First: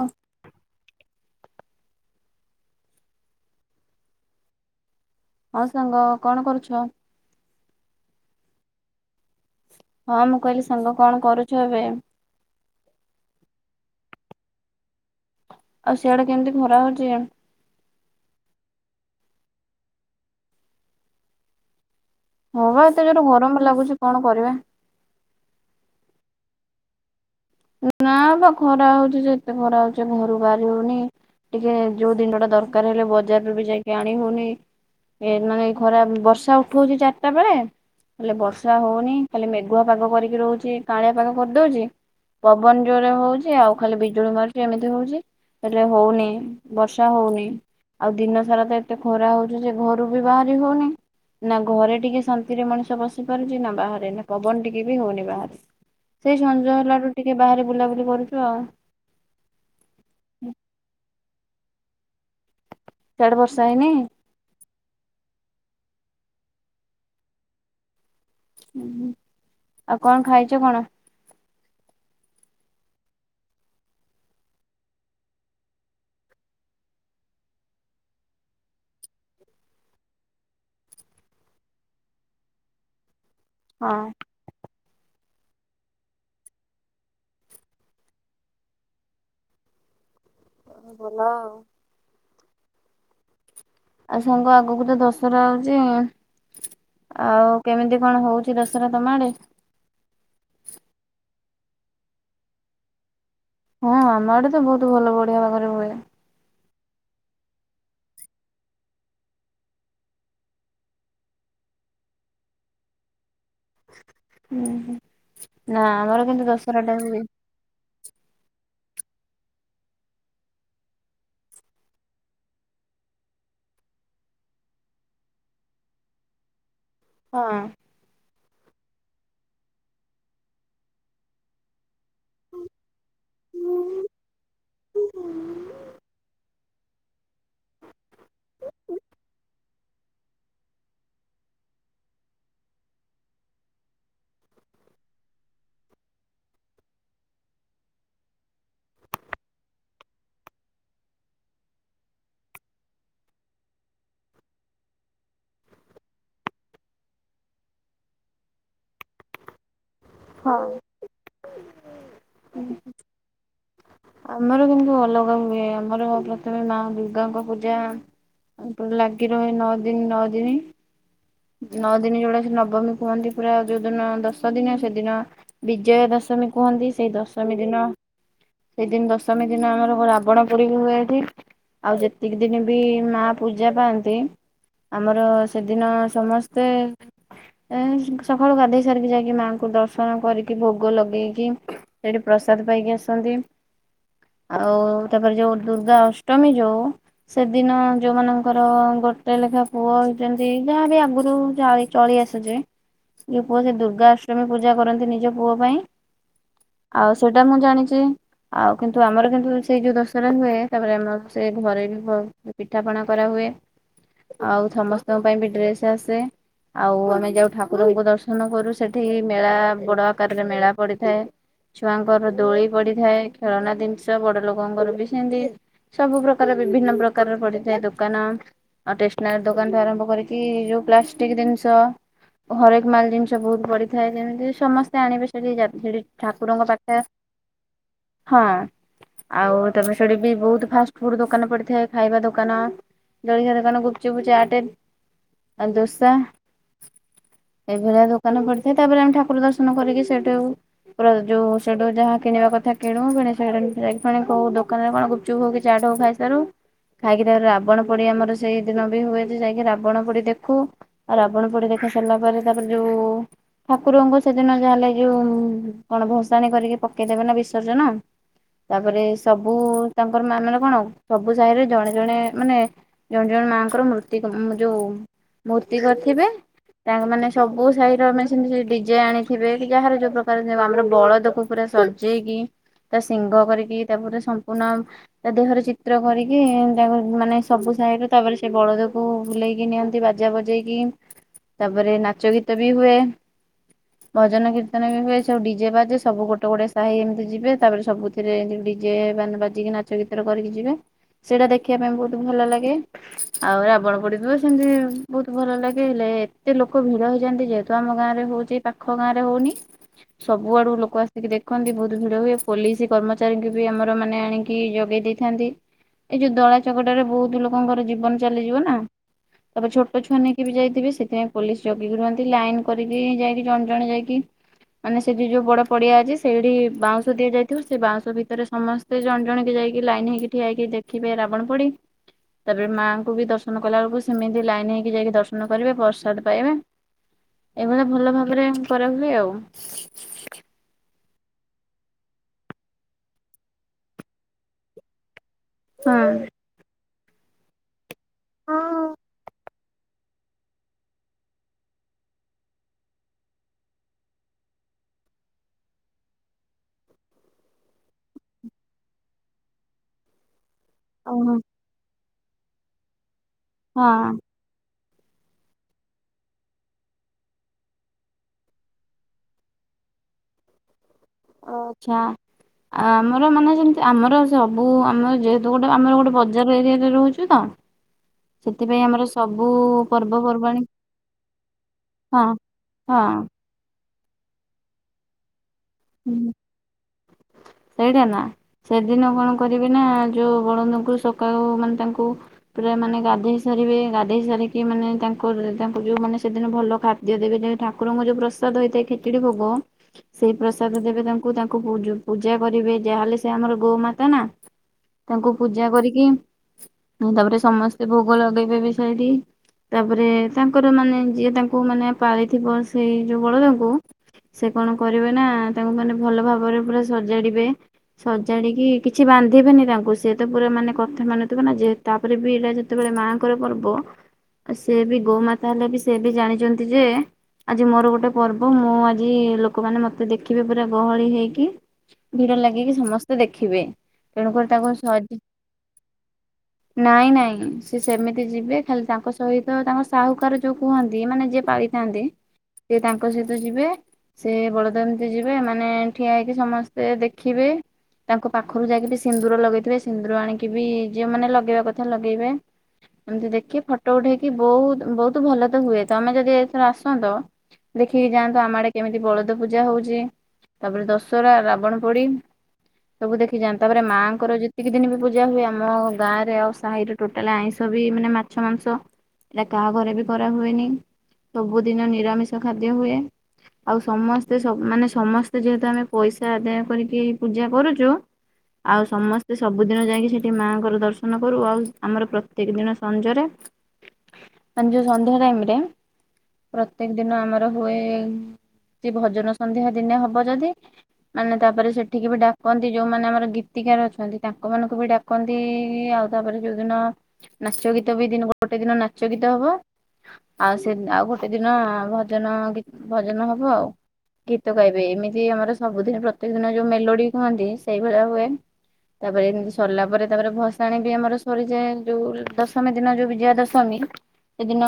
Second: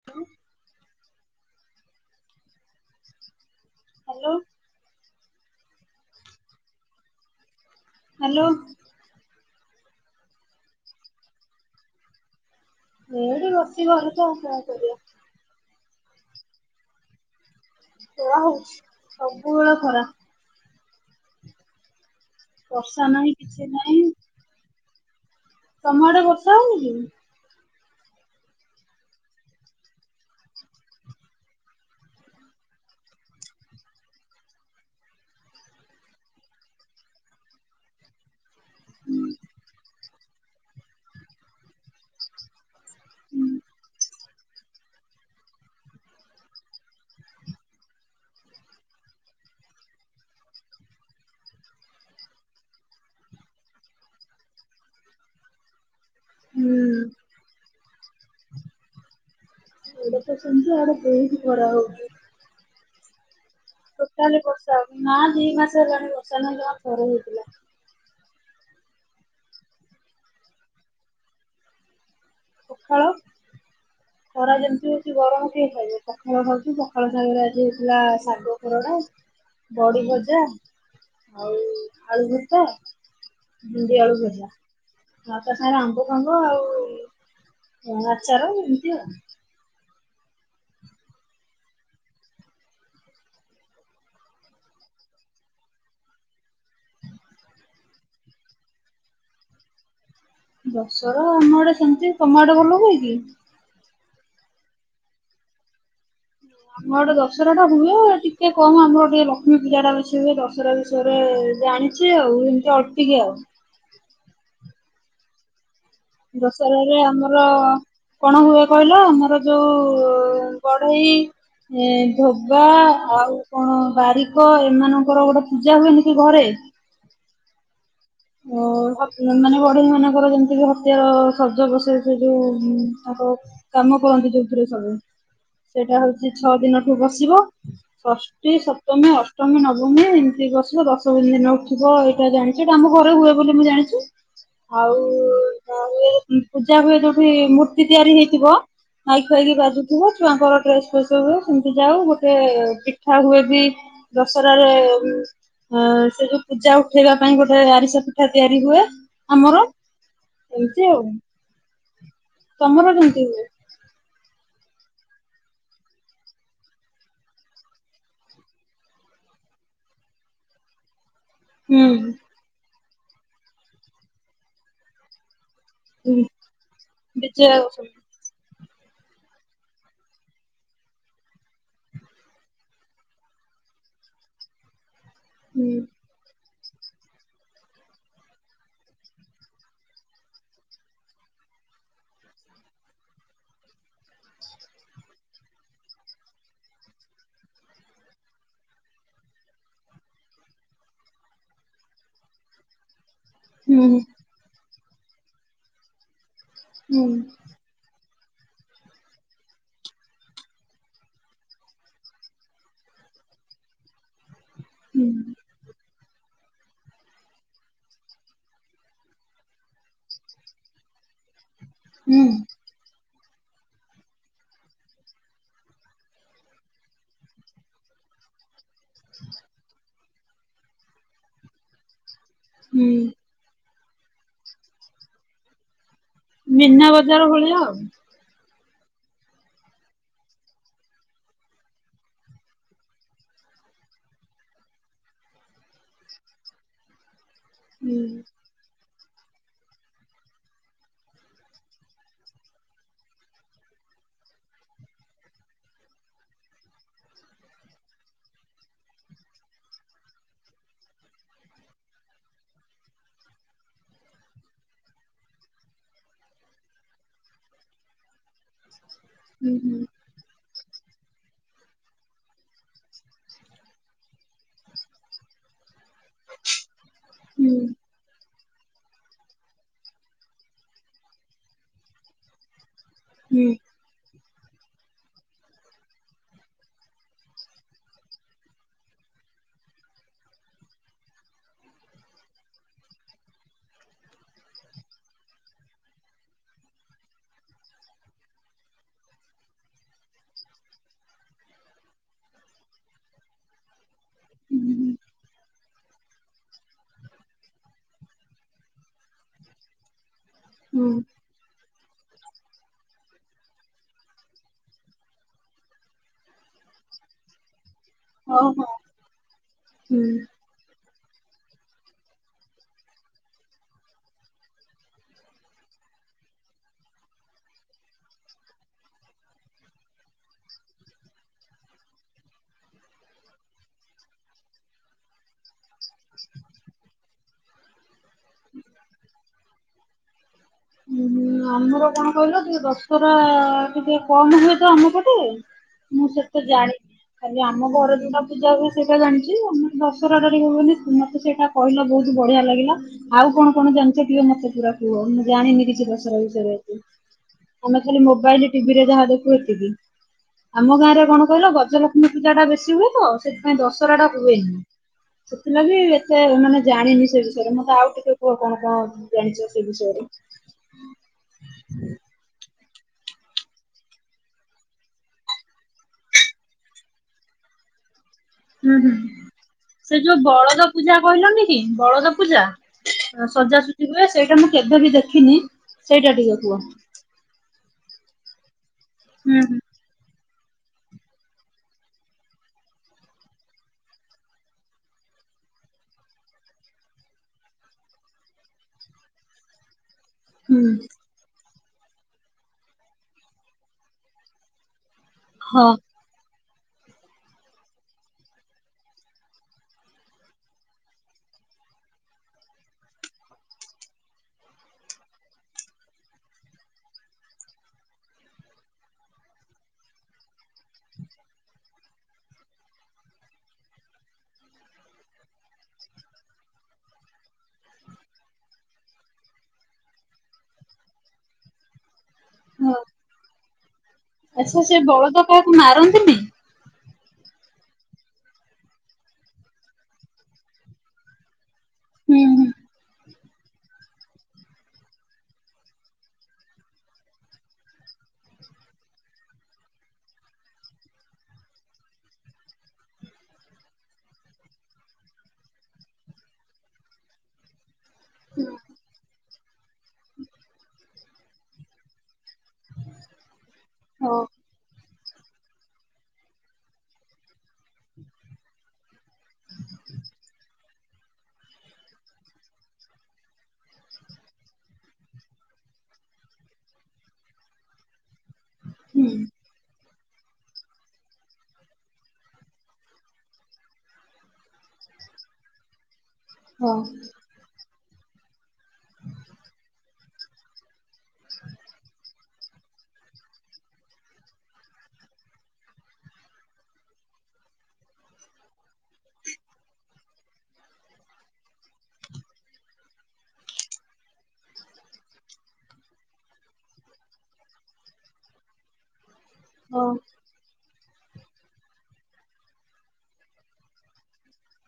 ହଁ ହାଲୋ। ହଁ ସାଙ୍ଗ କଣ କରୁଛ। ହାଲୋ। ହଁ ମୁଁ କହିଲି ସାଙ୍ଗ କଣ କରୁଛ ଏବେ? ଏଇଠି ବସିଚି ଘରେ କଣ କରିବା। ଆଉ ସିଆଡେ କେମିତି ଖରା ହୋଉଚି? ଖରା ହୋଉଚି ସବୁବେଳେ ଖରା। ହଁ ବା ଏତେ ବର୍ଷା ଯୋରେ ନାହିଁ ଗରମ କିଛି ଲାଗୁଚି ନାହିଁ କଣ କରିବା? ତମ ଆଡେ ବର୍ଷା ହୋଉନି କି? ନାବା ଖରା ହୋଉଚି ଯେ ଏତେ ଖରା ହୋଉଚି ଘରୁ ବାହାରି ହଉନି ଟିକେ ଯୋଉ ଦିନଟା ଦରକାର ହେଲେ ବଜାରରୁ ବି ଯାଇକି ଆଣି ହୋଉନି ଏ ମାନେ ଖରା ବର୍ଷା ଉଠଉଚି ଚାରିଟା ବେଳେ ହେଲେ ବ ର୍ଷା ହଉନି ଖାଲି ମେଘୁଆ ପାଗ କରିକି ରହୁଚି। ଟିକେ କାଉଁଳିଆ ପାଗ କରିଦୋଉଚି। ବା [unintelligible] ପବନ ଜୋରେ ହୋଉଚି ଆଉ ଖାଲି ବିଜୁଳି ମାରୁଚି ଏମିତି ହୋଉଚି ହେଲେ ହୋଉନି ବର୍ଷା ହୋଉନି ଆଉ ଦିନ ସାରା ତ ଏତେ ଖରା ହୋଉଚି ଯେ ଘରୁ ବି ବାହାରି ହୋଉନି ନା ଘରେ ଟିକେ ଶାନ୍ତିରେ ମଣିଷ ବସି ପାରୁଚି ନା ବାହାରେ ନା ପବନ ଟିକେ ବି ହୋଉନି ବାହରେ ସେ ସଞ୍ଜ ହୁଁ ହେଲାବେ ଟିକେ ବାହାରେ ବୁଲାବୁଲି କରୁଚୁ ଆଉ ବୋହୁତ ଖରା ହୋଉଚି। ସିଆଡେ ବ ଟୋଟାଲି ବର୍ଷା ହୋଉନି ନା ଦି ମାସ ହେଲାଣି ବ [unintelligible] ହୁଁ ଆଉ କଣ ଖାଇଚ କଣ? ପଖାଳ ଖରା ଯେମିତି ହୋଉଚି ଗରମ କିଏ ଖାଇବ ପଖାଳ ଖାଉଚି ପଖାଳ ଖାଇବାରେ ଆଜି ହେଉଥିଲା ଶାଗ ଖରଡ଼ା ବଡି ଭଜା ଆଉ ଆଳୁ ଭର୍ତା ଭେଣ୍ଡି ହଁ ଆଳୁ ଭଜା। ଆଉ ତା ସାଙ୍ଗରେ ଆମ୍ବ ଫାମ୍ବ ଆଉ ଆଚାର ଏମତି ଆଉ ଭଲ ଆଉ ଆଉ ସାଙ୍ଗ ଆଗକୁ ତ ଦଶହରା ଆଉଚି ଆଉ କେମିତି କଣ ହୋଉଚି ଦଶହରା ତମ ଆଡେ? ଦଶହରା ଆମ ଆଡେ ସେମିତି ତମ ଆଡେ ଭଲ ହୁଏ କି? ହଁ ଆମ ଆଡେ ତ ବହୁତ ଭଲ ବଢିଆ ବାଗ ରେ ହୁଏ। ଆମ ଆଡେ ଦଶହରା ଟା ହୁଏ ଟିକେ କମ ଆମର ଟିକେ ଲକ୍ଷ୍ମୀ ପୂଜା ଟା ବେଶୀ ହୁଏ, ଦଶହରା ବିଷୟରେ ଜାଣିଚି ଆଉ ଏମତି ଅଳ୍ପକିଆଉ। ହୁଁ ହୁଁ। ଦଶହରାରେ ଆମର କଣ ହୁଏ। କହିଲେ ଆମର ଯୋଉ ବଢେଇ ଧୋବା ଆଉ କଣ ବାରିକ ଏମାନଙ୍କର ଗୋଟେ ପୂଜା ହୁଏନି କି ଘରେ। ଓ ମାନେ ବଢେଇ ମାନଙ୍କର ଯେମିତିକି ହତିଆର ସଜ ବସେଇବେ ସେ ଯୋଉ ତାଙ୍କର କାମ କରନ୍ତି ଯୋଉଥିରେ ସବୁ ସେଇଟା ହୋଉଚି ଛଅ ଦିନଠୁ ବସିବ ଷଷ୍ଠୀ ସପ୍ତମୀ ଅଷ୍ଟମୀ ନବମୀ ଏମିତି ବସିବ ଦଶମୀ ଦିନ ଉଠିବ ଏଇଟା ଜାଣିଚ ଏଟା ଆ ଘରେ ହୁଏ ବୋଲି ମୁଁ ଜାଣିଚି ଆଉ ତ ହୁଏ ପୂଜା ହୁଏ ଯୋଉଠି ମୂର୍ତ୍ତି ତିଆରି ହେଇଥିବ ମାଇକ ଫାଇକ ବାଜୁଥିବ ଛୁଆଙ୍କର ଡ୍ରେସ ଫେସ ହୁଏ ସେମିତି ଯାଉ ଗୋଟେ ପିଠା ହୁଏ ବି ଦଶହରାରେ ସେ ଯୋଉ ପୂଜା ଉଠେଇବା ପାଇଁ ଗୋଟେ ଆରିସା ପିଠା ତିଆରି ହୁଏ ଆମର। ହଁ। ଏମିତି ଆଉ। ତମର କେମତି ହୁଏ? ଆମର କିନ୍ତୁ ଅଲଗା ହୁଏ ଆମର ପ୍ରଥମେ ମା ଦୁର୍ଗାଙ୍କ ପୂଜା ଲାଗି ରହେ ନଅ ଦିନି ନଅ ଦିନି। ନଅ ଦିନି ହୁଁ ଯୋଉଟା ସେ ନବମୀ କୁହନ୍ତି ପୁରା ଯୋଉଦିନ ଦଶ ଦିନ ସେ ଦିନ ବିଜୟା ଦଶମୀ କୁହନ୍ତି ସେଇ ଦଶମୀ ଦିନ ସେଇଦିନ ଦଶମୀ ଦିନ ଆମର ରାବଣ ପୋଡି ହୁଏ ଏଠି ଆଉ ଯେତିକି ଦିନ ବି ମା ପୂଜା ପାଆନ୍ତି ଆମର ହୁଁ। ସେଦିନ ସମସ୍ତ ସକାଳୁ ଗଧେଇ ସାରିକି ଯାଇକି ମା କୁ ଦର୍ଶନ କରିକି ଭୋଗ ଲଗେଇକି ସେଠି ପ୍ରସାଦ ପାଇକି ଆସନ୍ତି ଆଉ ତାପରେ ଯୋଉ ଦୁର୍ଗା ଅଷ୍ଟମୀ ଯୋଉ ସେଦିନ ଯୋଉମାନଙ୍କର ଗୋଟେ ଲେଖା ପୁଅ ହେଇଛନ୍ତି ଯାହାବି ଆଗରୁ ଯାହାବି ଚଳି ଆସୁଛି। ରୂପ ସେ ହୁଁ ଦୁର୍ଗା ପୂଜା କରନ୍ତି ନିଜ ପୁଅ ପାଇଁ। ହୁଁ ଆଉ ସେଇଟା ମୁଁ ଜାଣିଚି। ଆଉ କିନ୍ତୁ ଆମର କିନ୍ତୁ ସେଇ ଯୋଉ ଦଶହରା ହୁଏ। ତାପରେ ଆମର ସେ ଘରେ ବି ପିଠାପଣା କରାହୁଏ। ଆଉ ହୁଁ ସମସ୍ତଙ୍କ ପାଇଁ ବି ଡ୍ରେସ ଆସେ। ଆଉ ଆମେ ଯାଉ ଠାକୁରଙ୍କୁ ଦର୍ଶନ କରୁ ସେଠା ଏ ମେଳା ବଡ ଆକାରରେ ମେଳା ପଡିଥାଏ। ହୁଁ ଛୁଆଙ୍କର ଦୋଳି ପଡିଥାଏ। ଖେଳଣା ଜିନିଷ ବଡ ଲୋକଙ୍କର ବି ସେମିତି ସବୁ ପ୍ରକାର ବିଭିନ୍ନ ପ୍ରକାରର ପଡିଥାଏ ଦୋକାନ। ଆଉ ଟେକ୍ସନାରି ଦୋକାନଠୁ ଆରମ୍ଭ କରି କି ଯୋଉ ପ୍ଲାଷ୍ଟିକ ଜିନିଷ ହୁଁ। ହରେକମାଲ ଜିନିଷ ବହୁତ ପଡ଼ି ଥାଏ ଯେମିତି ସମସ୍ତେ ଆଣିବେ ସେଠି ଯା ସେଠି ଠାକୁରଙ୍କ ମୀନା ପାଖେ ବଜାର ଭଳିଆ ଆଉ। ହଁ ଆଉ ତାପରେ ସେଠି ବି ବହୁତ ଫାଷ୍ଟ ଫୁଡ ଦୋକାନ ପଡିଥାଏ ଖାଇବା ଦୋକାନ ଜଳଖିଆ ଦୋକାନ ଗୁପଚୁପ ଚାଟେ ଆ ଦୋସା ହୁଁ ଏଭଳିଆ ଦୋକାନ ପଡି ତାପରେ ଆମେ ଠାକୁର ଦର୍ଶନ କରିକି ସେଇଠୁ ପୁରା ଯଉ ସେଠୁ ଯାହା କିଣିବା କଥା କିଣୁ କିଣି ସାରିକି ଯାଇକି ପୁଣି କୋଉ ଦୋକାନରେ କଣ ଗୁପଚପ ହଉ କି ଚାଟ ହଉ ଖାଇସାରୁ ଖାଇକି ତାପରେ ରାବଣ ପୋଡି ଆମର ସେଇ ଦିନ ବି ହୁଏ ଯେ ଯାଇକି ରାବଣ ପୋଡି ଦେଖୁ ଆଉ ରାବଣ ପୋଡି ଦେଖି ସାରିଲା ପରେ ତାପରେ ଯୋଉ ଠାକୁରଙ୍କୁ ସେଦିନ ଯାହା ହେଲେ ଯୋଉ କଣ ଭସାଣି କରିକି ପକେଇଦେବେ ନା ବିସର୍ଜନ। ତାପରେ ହୁଁ ସବୁ ତାଙ୍କର ମାନ ମାନେ କଣ? ସବୁ ସାହିରେ ଜଣେ ଜଣେ ମାନେ ଜଣେ ଜଣେ ମାଙ୍କର ମୃତ୍ତି ମୁଁ ଯୋଉ ମୃତ କରିଥିବେ ତାଙ୍କ ମାନେ ହୁଁ ସବୁ ସାହିର ଆମେ ସେମିତି ସେ ଡିଜେ ଆଣିଥିବେ କି ଯାହାର ଯୋଉ ପ୍ରକାର ଆମର ବଳଦକୁ ପୁରା ସଜେଇକି ତା ଶିଂଙ୍ଗ ହୁଁ କରିକି ତାପରେ ପୁନ ତା ଦେହରେ ଚିତ୍ର କରିକି ତାକୁ ମାନେ ସବୁ ସାହିରେ ତାପରେ ସେ ବଳଦକୁ ବୁଲେଇକି ନିଅନ୍ତି ବାଜା ବଜେଇକି ତାପରେ ନାଚ ଗୀତ ବି ହୁଏ। ଭଜନ କୀର୍ତ୍ତନ ବି ହୁଏ ସବୁ ଡିଜେ ବାଜେ ସବୁ ଗୋଟେ ଗୋଟେ ସାହି ଏମିତି ଯିବେ ତାପରେ ସବୁଥିରେ ଡିଜେ ମାନେ ବାଜିକି ନାଚ ଗୀତରେ କରିକି ଯିବେ ସେଇଟା ଦେଖିବା ପାଇଁ ବହୁତ ଭଲ ଲାଗେ ଆଉ ରାବଣ ପୋଡି ହୁଁ ସେମତି ହୁଁ। ବହୁତ ଭଲ ଲା ହେଲେ ଏତେ ଲୋକ ଭିଡ ହେଇଯାଆନ୍ତି ଯେ ତ ଆମ ଗାଁ ରେ ହଉଛି ପାଖ ଗାଁ ରେ ହଉନି। ସବୁ ଆଡୁ ହୁଁ ଲୋକ ଆସିକି ଦେଖନ୍ତି ବହୁତ ଭିଡ ହୁଏ ପୋଲିସ କର୍ମଚା ଚାହିଁକି ବି ଆମର ମାନେ ଆଣିକି ଯୋଗେଇ ଦେଇଥାନ୍ତି ଏଇ ଯୋଉ ଦଳା ଚକଟାରେ ବହୁତ ଲୋକଙ୍କର ଜୀଵ ବନ ହଉ ଚାଲିଯିବ ନା, ହଉ ତାପରେ ଛୋଟ ହୁଁ ଛୁଆ ନେଇକି ବି ଯାଇଥିବେ ସେ ସେଥିପାଇଁ ପୋଲିସ ଜଗିକି ରୁହନ୍ତି ଲାଇନ୍ କ [unintelligible] ଯାଇକି ଜଣ ଜଣେ ଯାଇକି ମାନେ ସେଠି ଯୋଉ ବଡ ପଡିଆ ଅଛି ସେଇଠି ବାଉଁଶ ଦିଆ ଯାଇଥିବ, ସେ ବାଉଁଶ ଭିତରେ ସମସ୍ତେ ଜଣ ଜଣକେ ଯାଇକି ଲାଇନ୍ ହେଇକି ଠିଆ ହେଇକି ଦେଖିବେ ରାବଣ ପୋଡି ।ତାପରେ ମାଆଙ୍କୁ ବି ଦର୍ଶନ କଲା ବେଳକୁ ସେମିତି ଲାଇନ୍ ହେଇକି ଯାଇକି ଦର୍ଶନ କରିବେ ପ୍ରସାଦ ପାଇବେ। ଏଇଭଳିଆ ଭଲ ଭାବରେ କରା ହୁଏ ଆଉ। ହୁଁ ଆମର କଣ କହିଲ ଟିକେ ଦଶହରା ଟିକେ କମ୍ ହୁଏ ତ ଆମ ପଟେ ମୁଁ ସେତେ ଜାଣିନି। ଖାଲି ଆମ ଘର ଦୁର୍ଗା ପୂଜା ହୁଏ ହଁ। ସେଟା ଜାଣିଚି ଆମ ଦଶରାଟା ଟିକେ ହୁଏନି, ମୋତେ ସେଇଟା କହିଲ ବହୁତ ବଢିଆ ଲାଗିଲା ଆଉ କଣ କଣ ଜାଣିଚ ଟିକେ ମୋତେ ପୁରା କୁହ? ମୁଁ ଜାଣିନି କିଛି ଦଶରା ବିଷୟରେ, ଆମେ ଖାଲି ମୋବାଇଲ୍ ଟିଭିରେ ଯାହା ଦେଖୁ ଏତିକି। ଆମ ଗାଁରେ କଣ ଓହୋ। କହିଲ ଗଜ ଲ କ୍ଷ୍ମୀ ପୂଜା ତା ବେଶି ହୁଏ ତ ସେ ନାଇଁ ଦଶରାଟା ହଁ ହୁଏନି। ସେଥିଲାଗି ଏତେ ମାନେ ଜାଣିନି ସେ ବିଷୟରେ ମୋତେ ଆଉ ଟିକେ କୁହ କଣ କଣ ଜାଣିଚ ସେ ବିଷୟରେ? ହଁ। ଅ ଚ୍ଛା ଆ ଆମର ମାନେ ସେମତି ଆମର ସବୁ ଆମର ଯେହେତୁ ଗୋଟେ ଆମର ଗୋଟେ ବଜାର ଏରିଆରେ ରହୁଚୁ ତ ହୁଁ ସେଥିପାଇଁ ହୁଁ ଆମର ସବୁ ସେ ଯୋଉ ପର୍ବପର୍ବାଣୀ ବଳଦ ପୂଜା କହିଲନି କି ବଳଦ ହଁ ପୂଜା ଅ, ହଁ। ସଜା ସ ଜି ହୁଏ ସେଇଟା ମୁଁ କେବେବି ଦେଖିନି। ସେଇଟା ଟିକେ କୁହ। ସେଇଠା ନା ସେଦିନ କଣ ହୁଁ ହୁଁ। କରିବି ନା ଯୋଉ ବଳନ୍ଦଙ୍କୁ ସକାଳୁ ମାନେ ତାଙ୍କୁ ପୁରା ମାନେ ଗାଧେଇ ସାରିବେ, ଗାଧେଇ ସାରିକି ମାନେ ତାଙ୍କର ତାଙ୍କୁ ଯୋଉ ମାନେ ସେଦିନ ଭଲ ଖାଦ୍ୟ ଦେବେ, ଦେ-ଠାକୁରଙ୍କ ଯୋଉ ପ୍ରସାଦ ହେଇଥାଏ ଖେଚୁଡି ଭୋଗ ହୁଁ। ପ୍ରସାଦ ଦେବେ ତାଙ୍କୁ ତା କୁ-ପୂଜୁ ପୂଜା କରିବେ ଯାହାହେଲେ ସେ ଆମର ଗୋମାତା ନା। ତାଙ୍କୁ ହଁ ପୂଜା କରିକି ଉଁ, ତାପରେ ସମସ୍ତେ ଭୋଗ ଲଗେଇବେ ବି ସେଇଠି, ତାପରେ ତାଙ୍କର ମାନେ ଯିଏ ତାଙ୍କୁ ମାନେ ପାଳିଥିବ ସେଇ ଯୋଉ ବଳଦ ଙ୍କୁ ସେ କଣ କରିବେ ନା ତାଙ୍କୁ ମାନେ ଭଲ ଭାବରେ ପୁରା ସଜାଡିବେ ସଜାଡିକି କିଛି ବାନ୍ଧିବେନି ତାଙ୍କୁ ସେ ତ ପୁରା ମାନେ କଥା ମାନୁଥୁବ ନା ଯେ ତାପରେ ବି ଏଇଟା ଯେତେବେଳେ ମାଙ୍କର ପର୍ବ ସେ ବି ଗୋମାତା ହେଲେ ବି ସେ ବି ଜାଣିଚନ୍ତି ଯେ ଆଜି ମୋର ଗୋଟେ ପର୍ବ, ମୁଁ ଆଜି ଲୋକମାନେ ମ ତ ଦେଖିବେ ପୁରା ଗହଳି ହେଇକି। ଭିଡ ଲାଗିକି ହଁ ସମସ୍ତେ ଦେଖିବେ, ତେଣୁ କରି ଆଚ୍ଛା ତାକୁ ସେ ସଜେ ବଳଦ କାହାକୁ ମାରନ୍ତିନି? ନାଇଁ ନାଇଁ ଉଁ ସେ ସେମିତି ଯିବେ ଖାଲି ତାଙ୍କ ସହିତ ତାଙ୍କ ସାହୁକାର ଯୋଉ କୁହନ୍ତି ମାନେ ଯିଏ ପାଳି ଥାନ୍ତି ହୁଁ ହୁଁ। ଏ ତାଙ୍କ ସହିତ ଯିବେ। ସେ ବଳ ଦ -ଏମିତି ଯିବେ ମାନେ ଠିଆ ହେଇକି ସମସ୍ତେ ଦେଖିବେ, ତାଙ୍କ ପାଖରୁ ଯାଇକି ବି ସିନ୍ଦୁର ଲଗେଇଥିବେ ସିନ୍ଦୁର ଆଣିକି ବି ଯିଏ ମାନେ ଲଗେଇବା କଥା ଲଗେଇବେ, ଏମିତି ଦେଖି ଫଟୋ ଉଠେଇକି ବହୁତ ବହୁତ ଭଲ ତ ହୁଏ, ତୋମେ ଯଦି ଏଥର ଆସନ୍ତ ଦେଖିକି ଯାଆନ୍ତୁ ଆମ ଆଡେ କେମିତି ବଳଦ ପୂଜା ହଉଚି, ତାପରେ ଦଶହରା ରାବଣ ପୋଡି ସବୁ ଦେଖି ଯାଆନ ତାପରେ ହଁ ମାଆଙ୍କର ଯେତିକି ଦିନି ବି ପୂଜା ହୁଏ ଆମ ଗାଁରେ ଆଉ ସାହିରେ ଟୋଟାଲ ଆଇଁଷ ବି ମାନେ ମାଛ ମାଂସ ଏଟା କାହା ଘରେ ବି କରାହୁୁଏନି, ସବୁଦିନ ନିରାମିଷ ଖାଦ୍ୟ ହୁଏ ଆଉ ସମସ୍ତ [inaudible] ମାନେ ସମସ୍ତେ ଯେହେତୁ ଆମେ ପଇସା ଆଦାୟ କରିକି ପୂଜା କରୁଛୁ ଆଉ ହୁଁ ସମସ୍ତେ ସବୁଦିନ ଯାଇକି ସେଠି ମାଆଙ୍କର ଦର୍ଶନ କରୁ ଆଉ ଆମର ପ୍ରତ୍ୟେକ ଦିନ ସଞ୍ଜରେ ଯୋଉ ସନ୍ଧ୍ୟା ଟାଇମରେ ହଁ ପ୍ରତ୍ୟେକ ଦିନ ଆମର। ହୁଏ [inaudible] ସେ ଭଜନ ସନ୍ଧ୍ୟା ଦିନେ ହବ ଯଦି ମାନେ ତାପରେ ସେଠିକି ବି ଡାକନ୍ତି ଯୋଉମାନେ ଆମର ଗୀତିକାର ଅଛନ୍ତି ତାଙ୍କ ମାନଙ୍କୁ ବି ଡାକନ୍ତିଇଇ ଆଉ, ତାପରେ ଯୋଉଦିନ ନାଚ ଗୀତ ବି ଦିନ ଗୋଟେ ଦିନ ନାଚ ଗୀତ ହବ, ଆଉ ସେ ଆଉ ଗୋଟେ ଦିନ ଭଜନ ଗୀ ଭଜନ ହବ ଆଉ। ଗୀତ ଗାଇବେ, ଏମିତି ଆମର ସବୁଦିନ ପ୍ରତ୍ୟେକ ଦିନ ଯୋଉ ମେଲୋଡି କୁହନ୍ତି ସେଇଭଳିଆ ହୁଏ। ତାପରେ ଏମିତି ସରିଲା ହଁ ପରେ ତାପରେ ଭସ୍ ଭସାଣି ବି ଆମର ସରିଯାଏ, ଯୋଉ ଦଶମୀ ଦିନ ଯୋଉ ବିଜୟା ଦଶମୀ, ସେଦିନ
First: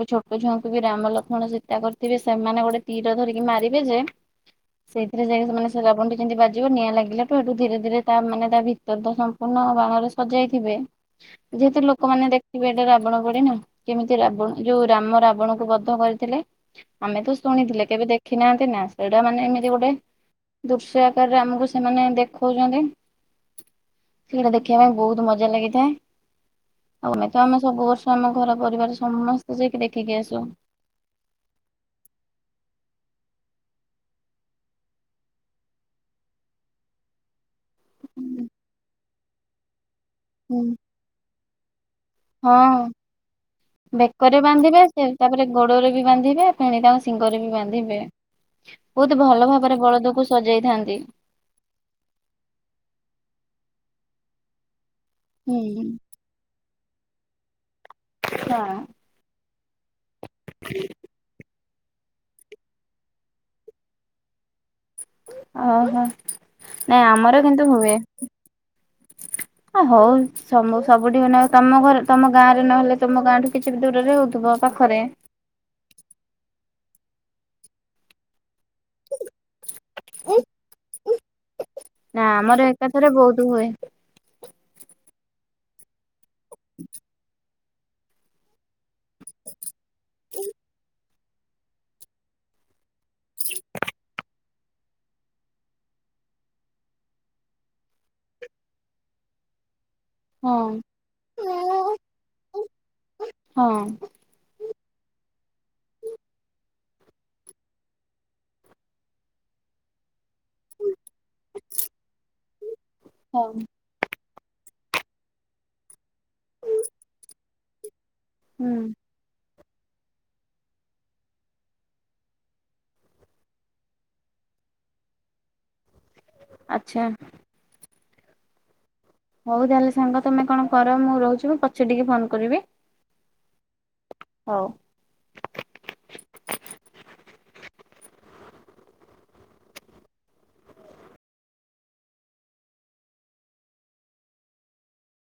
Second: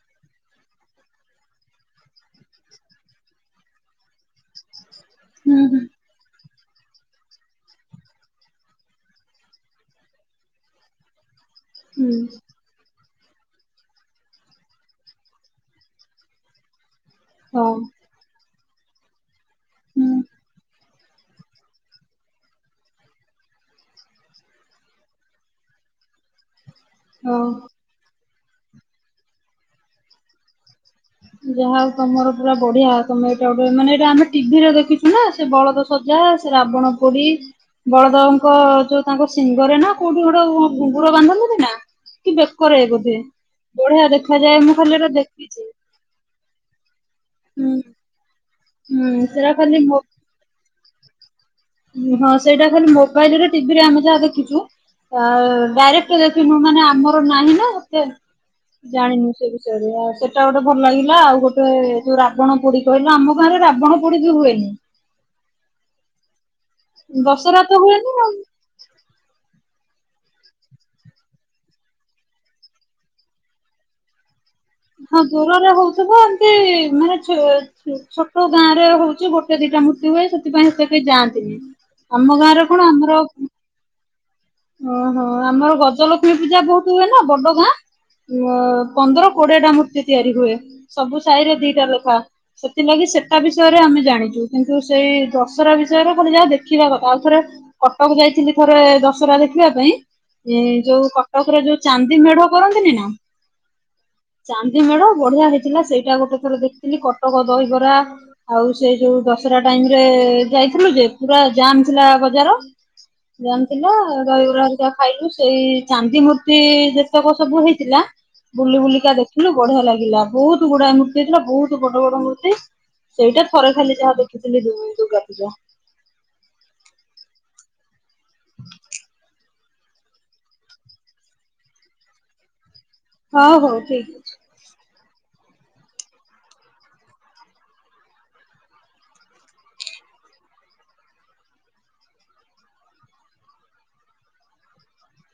ବି ଛୋଟ ଛୁଆଙ୍କୁ ବି ରାମ ଲକ୍ଷ୍ମଣ ସୀତା କରିଥିବେ ସେମାନେ ଗୋଟେ ତୀର ଧରିି ମାରିବେ ଯେ, ସେଇଥିରେ ଯାଇକି ହୁଁ ସେମାନେ ସେ ହୁଁ ରାବଣଠି ଯେମିତି ବାଜିବ ନିଆଁ ଲାଗିଲାଠୁ ହେଠୁ ଧୀରେ ଧୀରେ ତା ମାନେ ତା ଭିତର ତ ସମ୍ପୂର୍ଣ୍ଣ ବାଣରେ ସଜାଇଥିବେ। ଯେହେତୁ ଲୋକମାନେ ହୁଁ ଦେଖିବେ ଏଇଟା ରା ରାବଣ ପୋଡି ନା, କେମିତି ରାବଣ ଯୋଉ ରାମ ରାବଣକୁ ବଦ୍ଧ କରିଥିଲେ। ଆମେ ତ ହଁ ଶୁଣିଥିଲେ କେବେ ଦେଖ୍ [inaudible] ନା ସେଇଟା ମାନେ ଏମିତ୍ [inaudible] ଗୋଟେ ହୁଁ ଦୃଶ୍ [inaudible] ଆକାରରେ ଆମକୁ ସେମାନେ ଦେଖଉଛନ୍ତି, ସେଇଟା ଦେଖିବା ପାଇଁ ବହୁତ ମଜା ଲାଗିଥାଏ। ଆଉ ଆମେ ତ ହଁ। ଆମେ ସବୁ ବର୍ଷ ଆମ ଘର ପରିବାର ସମସ୍ତେ ଯାଇକି ଦେଖିକି ଆସୁ। ଯାହା ହଉ ତମର ପୁରା ବଢିଆ, ତମେ ଏଇଟା ଗୋଟେ ମାନେ ଏଟା ଆମେ ଟିଭିରେ ଦେଖିଛୁ ନା ସେ ବଳଦ ସଜା ସେ ରାବଣ ପୋଡି ବଳଦଙ୍କ ଯୋଉ ତାଙ୍କ ଶିଙ୍ଗରେ ନା କୋଉଠି ଗୋଟେ କଣ ହୁଁ। ଘୁଙ୍ଗୁର ବାନ୍ଧନ୍ତି? ଏ ନା। କି ବେକରେ ହଁ। ବୋଧେ, ବଢିଆ ବେକରେ ଦେଖାଯାଏ ମୁଁ ବାନ୍ଧିବେ ଖାଲି ସେ ଏଟା ତାପରେ ଦେଖିଛି। ଗୋଡରେ ବି ବାନ୍ଧିବେ ଫେଣି ତାକୁ ସେ ଶିଙ୍ଗରେ ବି ହୁଁ ବାନ୍ଧିବେ। ବହୁତ ହୁଁ ଭଲ ସେଟା ଭାବରେ ବଳଦକୁ ସଜେଇଥାନ୍ତି। ହୁଁ, ହଁ ସେଇଟା ଖାଲି ମୋବାଇଲରେ ଟିଭିରେ ଆମେ ଯାହା ଦେଖିଛୁ। ଅଅ ହୁଁ। ଡାଇରେକ୍ଟ ଦେଖିନୁ ମାନେ ଆ ଆମର ନାହିଁ ନା। ହଁ [inaudible] ଜାଣିନୁ ସେ ବିଷୟରେ, ଆଉ ସେଟା ଗୋଟେ ଭଲ ଲାଗିଲା ଆଉ ଗୋ ସେ ଯୋଉ ରାବଣ ପୋଡି କହିଲ, ଆମ ଗାଁଆରେ ରାବଣ ପୋଡି ବି ହୁଏନି। ଓହୋଃ। ଦଶହରା ତ ହୁଏନି ଆଉ। ହ ହଉ, ସମୁ ସବୁଠି [inaudible] ତମ ଘର ତମ ଗାଁଆରେ ନହେଲେ ତମ ଗାଁଆଠୁ କିଛି ବି ଦୂରରେ ହଉଥିବ। ପାଖରେ। ହଁ ଦୂରରେ ହଉଥିବ ଏମତି ମାନେ [unintelligible] ଛୋଟ ଗାଁ ରେ ହଉଛି ଗୋଟେ ଦିଟା ମୂୃତ୍ତି ହୁଏ ସେଥିପାଇଁ ସେ କେହି ଯାଆନ୍ତିନି ନା ଆମ ଆମର ଗାଁରେ କଣ ଏକାଥରେ ଆମର ବହୁତ ହୁଏ ଓହୋ ଆମର ଗଜଲ ଲକ୍ଷ୍ମୀ ପୂଜା ଯୋଉଠି ହୁଏ ନା ବଡ଼ ଗାଁ। ମୋ ପନ୍ଦର କୋଡିଏ ଟା ମୂର୍ତ୍ତି ତିଆରି ହୁଏ। ସବୁ ସାହିରେ ଦିଇଟା ଲେଖା ସେ ସେଥିଲାଗି ସେଟା ବିଷୟରେ ଆମେ ଜାଣିଛୁ। କିନ୍ତୁ ସେଇ ଦଶହରା ବିଷୟରେ ପୁଣି ଯାହା ଦେଖିବା କଥା ଆଉ ଥରେ କଟକ ଯାଇଥିଲି ଥରେ ଦଶ ସରା ଦେଖିବା ପାଇଁ ହଁ ଏ ଯୋଉ କଟକରେ ଯୋଉ ଚାନ୍ଦି ମେଢ କରନ୍ତିନି ନା ହଁ। ଚା ସିଙ୍ଗଡ଼ା ବଢିଆ ହେଇଥିଲା ସେଇଟା ଗୋଟେ ଥର ଦେଖିଥିଲି କଟକ ଦହିବରା ଆଉ ସେ ଯୋଉ ଦଶହରା ଟାଇମ ରେ ଯାଇଥିଲୁ ଯେ ପୁରା ଜାମ ଥିଲା ବଜାର। ହଉଁ। ଜାମ୍ ଥିଲା ଦହିବରା ହେରିକା ଖାଇଲୁ ସେଇ ଚାନ୍ଦି ମୂର୍ତ୍ତି ଯେତକ ସବୁ ହେଇଥିଲା। ବୁଲି ହୁଁ ବୁଲିକା ଦେଖିଲୁ। ବଢିଆ ଲାଗିଲା ବହୁତ ଗୁଡାଏ ମୂର୍ତ୍ତି ହେଇଥିଲା ବହୁତ ବଡ ବଡ ମୂର୍ତ୍ତି ସେଇଟା ଥରେ ଖାଲି ଯାହା ଦେଖିଥିଲି ଦୁୁ ଦୁର୍ଗା ପୂଜା। ଆଛା। [inaudible] ହଉ ତାହେଲେ ସାଙ୍ଗ ତମେ କଣ କର ମୁଁ ରହୁଛି ମୁଁ ପଛେ ଟିକେ ଫୋନ କରିବି। ହଉ ହଉ ଠିକ। ଅଛି। ହଉ।